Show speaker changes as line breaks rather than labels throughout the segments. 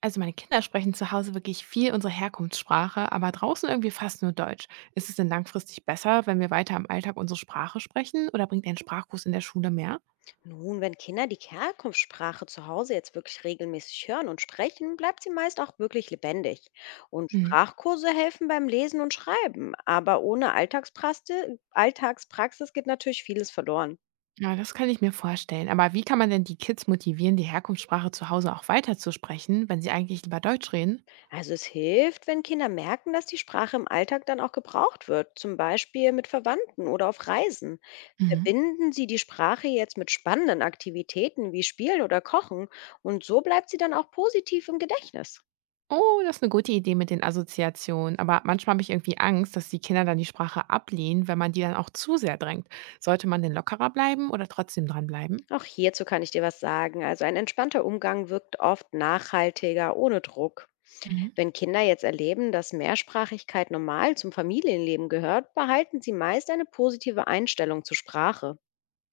Also meine Kinder sprechen zu Hause wirklich viel unsere Herkunftssprache, aber draußen irgendwie fast nur Deutsch. Ist es denn langfristig besser, wenn wir weiter im Alltag unsere Sprache sprechen oder bringt ein Sprachkurs in der Schule mehr?
Nun, wenn Kinder die Herkunftssprache zu Hause jetzt wirklich regelmäßig hören und sprechen, bleibt sie meist auch wirklich lebendig. Und
Hm.
Sprachkurse helfen beim Lesen und Schreiben, aber ohne Alltagspraxis geht natürlich vieles verloren.
Ja, das kann ich mir vorstellen. Aber wie kann man denn die Kids motivieren, die Herkunftssprache zu Hause auch weiter zu sprechen, wenn sie eigentlich lieber Deutsch reden?
Also es hilft, wenn Kinder merken, dass die Sprache im Alltag dann auch gebraucht wird, zum Beispiel mit Verwandten oder auf Reisen.
Mhm.
Verbinden Sie die Sprache jetzt mit spannenden Aktivitäten wie Spielen oder Kochen, und so bleibt sie dann auch positiv im Gedächtnis.
Oh, das ist eine gute Idee mit den Assoziationen. Aber manchmal habe ich irgendwie Angst, dass die Kinder dann die Sprache ablehnen, wenn man die dann auch zu sehr drängt. Sollte man denn lockerer bleiben oder trotzdem dranbleiben?
Auch hierzu kann ich dir was sagen. Also ein entspannter Umgang wirkt oft nachhaltiger, ohne Druck.
Mhm.
Wenn Kinder jetzt erleben, dass Mehrsprachigkeit normal zum Familienleben gehört, behalten sie meist eine positive Einstellung zur Sprache.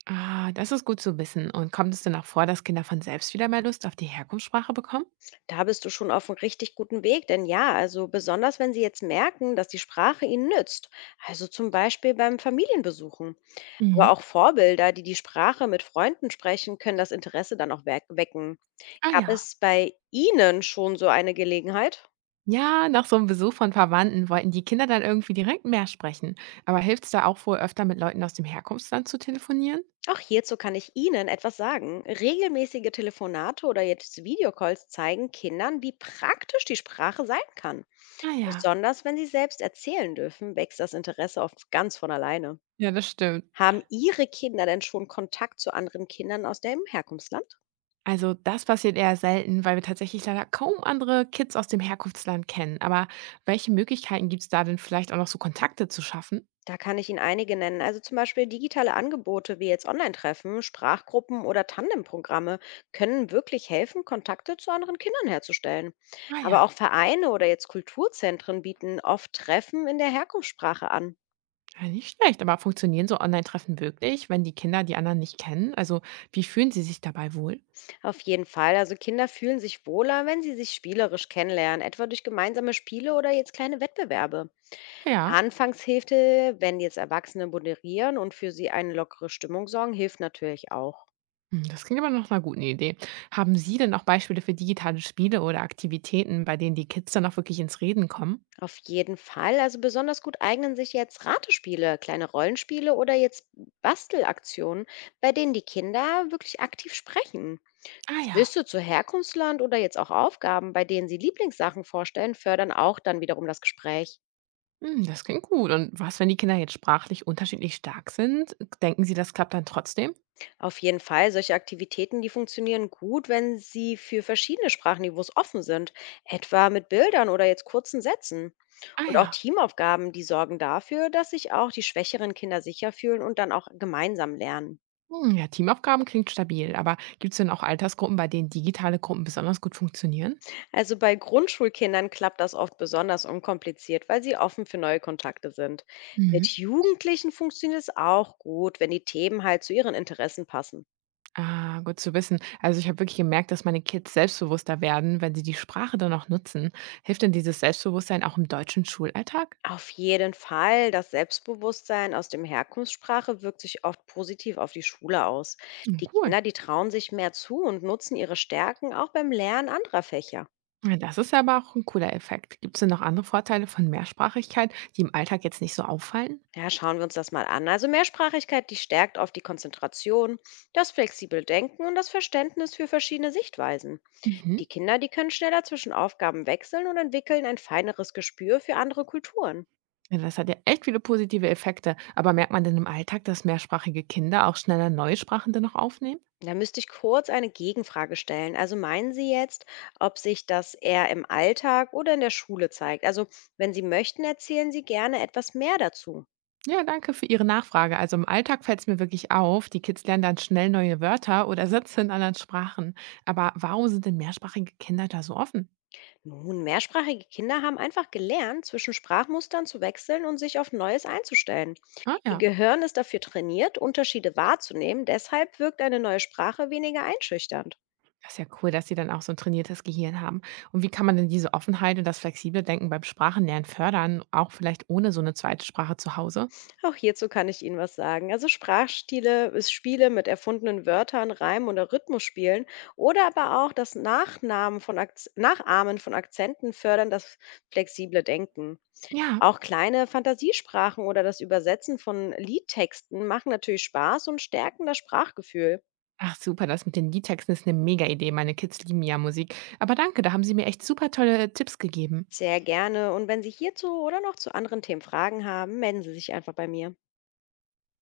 Ah, das ist gut zu wissen. Und kommt es denn auch vor, dass Kinder von selbst wieder mehr Lust auf die Herkunftssprache bekommen?
Da bist du schon auf einem richtig guten Weg, denn ja, also besonders wenn sie jetzt merken, dass die Sprache ihnen nützt. Also zum Beispiel beim Familienbesuchen. Aber
Mhm.
auch Vorbilder, die die Sprache mit Freunden sprechen, können das Interesse dann auch wecken.
Ah,
Gab
ja.
es bei Ihnen schon so eine Gelegenheit?
Ja, nach so einem Besuch von Verwandten wollten die Kinder dann irgendwie direkt mehr sprechen. Aber hilft es da auch wohl öfter mit Leuten aus dem Herkunftsland zu telefonieren?
Auch hierzu kann ich Ihnen etwas sagen. Regelmäßige Telefonate oder jetzt Videocalls zeigen Kindern, wie praktisch die Sprache sein kann.
Ah, ja.
Besonders wenn sie selbst erzählen dürfen, wächst das Interesse oft ganz von alleine.
Ja, das stimmt.
Haben Ihre Kinder denn schon Kontakt zu anderen Kindern aus dem Herkunftsland?
Also das passiert eher selten, weil wir tatsächlich leider kaum andere Kids aus dem Herkunftsland kennen. Aber welche Möglichkeiten gibt es da denn vielleicht auch noch so Kontakte zu schaffen?
Da kann ich Ihnen einige nennen. Also zum Beispiel digitale Angebote wie jetzt Online-Treffen, Sprachgruppen oder Tandemprogramme können wirklich helfen, Kontakte zu anderen Kindern herzustellen.
Ah,
Aber
ja.
auch Vereine oder jetzt Kulturzentren bieten oft Treffen in der Herkunftssprache an.
Ja, nicht schlecht, aber funktionieren so Online-Treffen wirklich, wenn die Kinder die anderen nicht kennen? Also, wie fühlen sie sich dabei wohl?
Auf jeden Fall. Also Kinder fühlen sich wohler, wenn sie sich spielerisch kennenlernen, etwa durch gemeinsame Spiele oder jetzt kleine Wettbewerbe.
Ja,
Anfangshilfe, wenn jetzt Erwachsene moderieren und für sie eine lockere Stimmung sorgen, hilft natürlich auch.
hm, das klingt aber nach einer guten Idee. Haben Sie denn auch Beispiele für digitale Spiele oder Aktivitäten, bei denen die Kids dann auch wirklich ins Reden kommen?
Auf jeden Fall. Also besonders gut eignen sich jetzt Ratespiele, kleine Rollenspiele oder jetzt Bastelaktionen, bei denen die Kinder wirklich aktiv sprechen.
Ah ja,
Wüsste zu Herkunftsland oder jetzt auch Aufgaben, bei denen sie Lieblingssachen vorstellen, fördern auch dann wiederum das Gespräch.
hm, das klingt gut. Und was, wenn die Kinder jetzt sprachlich unterschiedlich stark sind? Denken Sie, das klappt dann trotzdem?
Auf jeden Fall, solche Aktivitäten, die funktionieren gut, wenn sie für verschiedene Sprachniveaus offen sind, etwa mit Bildern oder jetzt kurzen Sätzen.
Ah,
Und auch
ja.
Teamaufgaben, die sorgen dafür, dass sich auch die schwächeren Kinder sicher fühlen und dann auch gemeinsam lernen.
Hm, ja, Teamaufgaben klingt stabil, aber gibt es denn auch Altersgruppen, bei denen digitale Gruppen besonders gut funktionieren?
Also bei Grundschulkindern klappt das oft besonders unkompliziert, weil sie offen für neue Kontakte sind. Mit
Mhm.
Jugendlichen funktioniert es auch gut, wenn die Themen halt zu ihren Interessen passen.
Ah, gut zu wissen. Also ich habe wirklich gemerkt, dass meine Kids selbstbewusster werden, wenn sie die Sprache dann noch nutzen. Hilft denn dieses Selbstbewusstsein auch im deutschen Schulalltag?
Auf jeden Fall, das Selbstbewusstsein aus dem Herkunftssprache wirkt sich oft positiv auf die Schule aus.
Hm,
Die
cool.
Kinder, die trauen sich mehr zu und nutzen ihre Stärken auch beim Lernen anderer Fächer.
Ja, das ist ja aber auch ein cooler Effekt. Gibt es denn noch andere Vorteile von Mehrsprachigkeit, die im Alltag jetzt nicht so auffallen?
Ja, schauen wir uns das mal an. Also Mehrsprachigkeit, die stärkt oft die Konzentration, das flexible Denken und das Verständnis für verschiedene Sichtweisen.
Mhm.
Die Kinder, die können schneller zwischen Aufgaben wechseln und entwickeln ein feineres Gespür für andere Kulturen.
Ja, das hat ja echt viele positive Effekte. Aber merkt man denn im Alltag, dass mehrsprachige Kinder auch schneller neue Sprachen dann noch aufnehmen?
Da müsste ich kurz eine Gegenfrage stellen. Also meinen Sie jetzt, ob sich das eher im Alltag oder in der Schule zeigt? Also wenn Sie möchten, erzählen Sie gerne etwas mehr dazu.
Ja, danke für Ihre Nachfrage. Also im Alltag fällt es mir wirklich auf, die Kids lernen dann schnell neue Wörter oder Sätze in anderen Sprachen. Aber warum sind denn mehrsprachige Kinder da so offen?
Nun, mehrsprachige Kinder haben einfach gelernt, zwischen Sprachmustern zu wechseln und sich auf Neues einzustellen.
Ah
Ihr
ja,
Gehirn ist dafür trainiert, Unterschiede wahrzunehmen. Deshalb wirkt eine neue Sprache weniger einschüchternd.
das ist ja cool, dass sie dann auch so ein trainiertes Gehirn haben. Und wie kann man denn diese Offenheit und das flexible Denken beim Sprachenlernen fördern, auch vielleicht ohne so eine zweite Sprache zu Hause?
Auch hierzu kann ich Ihnen was sagen. Also Sprachstile, ist Spiele mit erfundenen Wörtern, Reimen oder Rhythmusspielen oder aber auch das Nachnamen von Akz Nachahmen von Akzenten fördern das flexible Denken.
Ja.
Auch kleine Fantasiesprachen oder das Übersetzen von Liedtexten machen natürlich Spaß und stärken das Sprachgefühl.
Ach super, das mit den Liedtexten ist eine mega Idee. Meine Kids lieben ja Musik. Aber danke, da haben Sie mir echt super tolle Tipps gegeben.
Sehr gerne. Und wenn Sie hierzu oder noch zu anderen Themen Fragen haben, melden Sie sich einfach bei mir.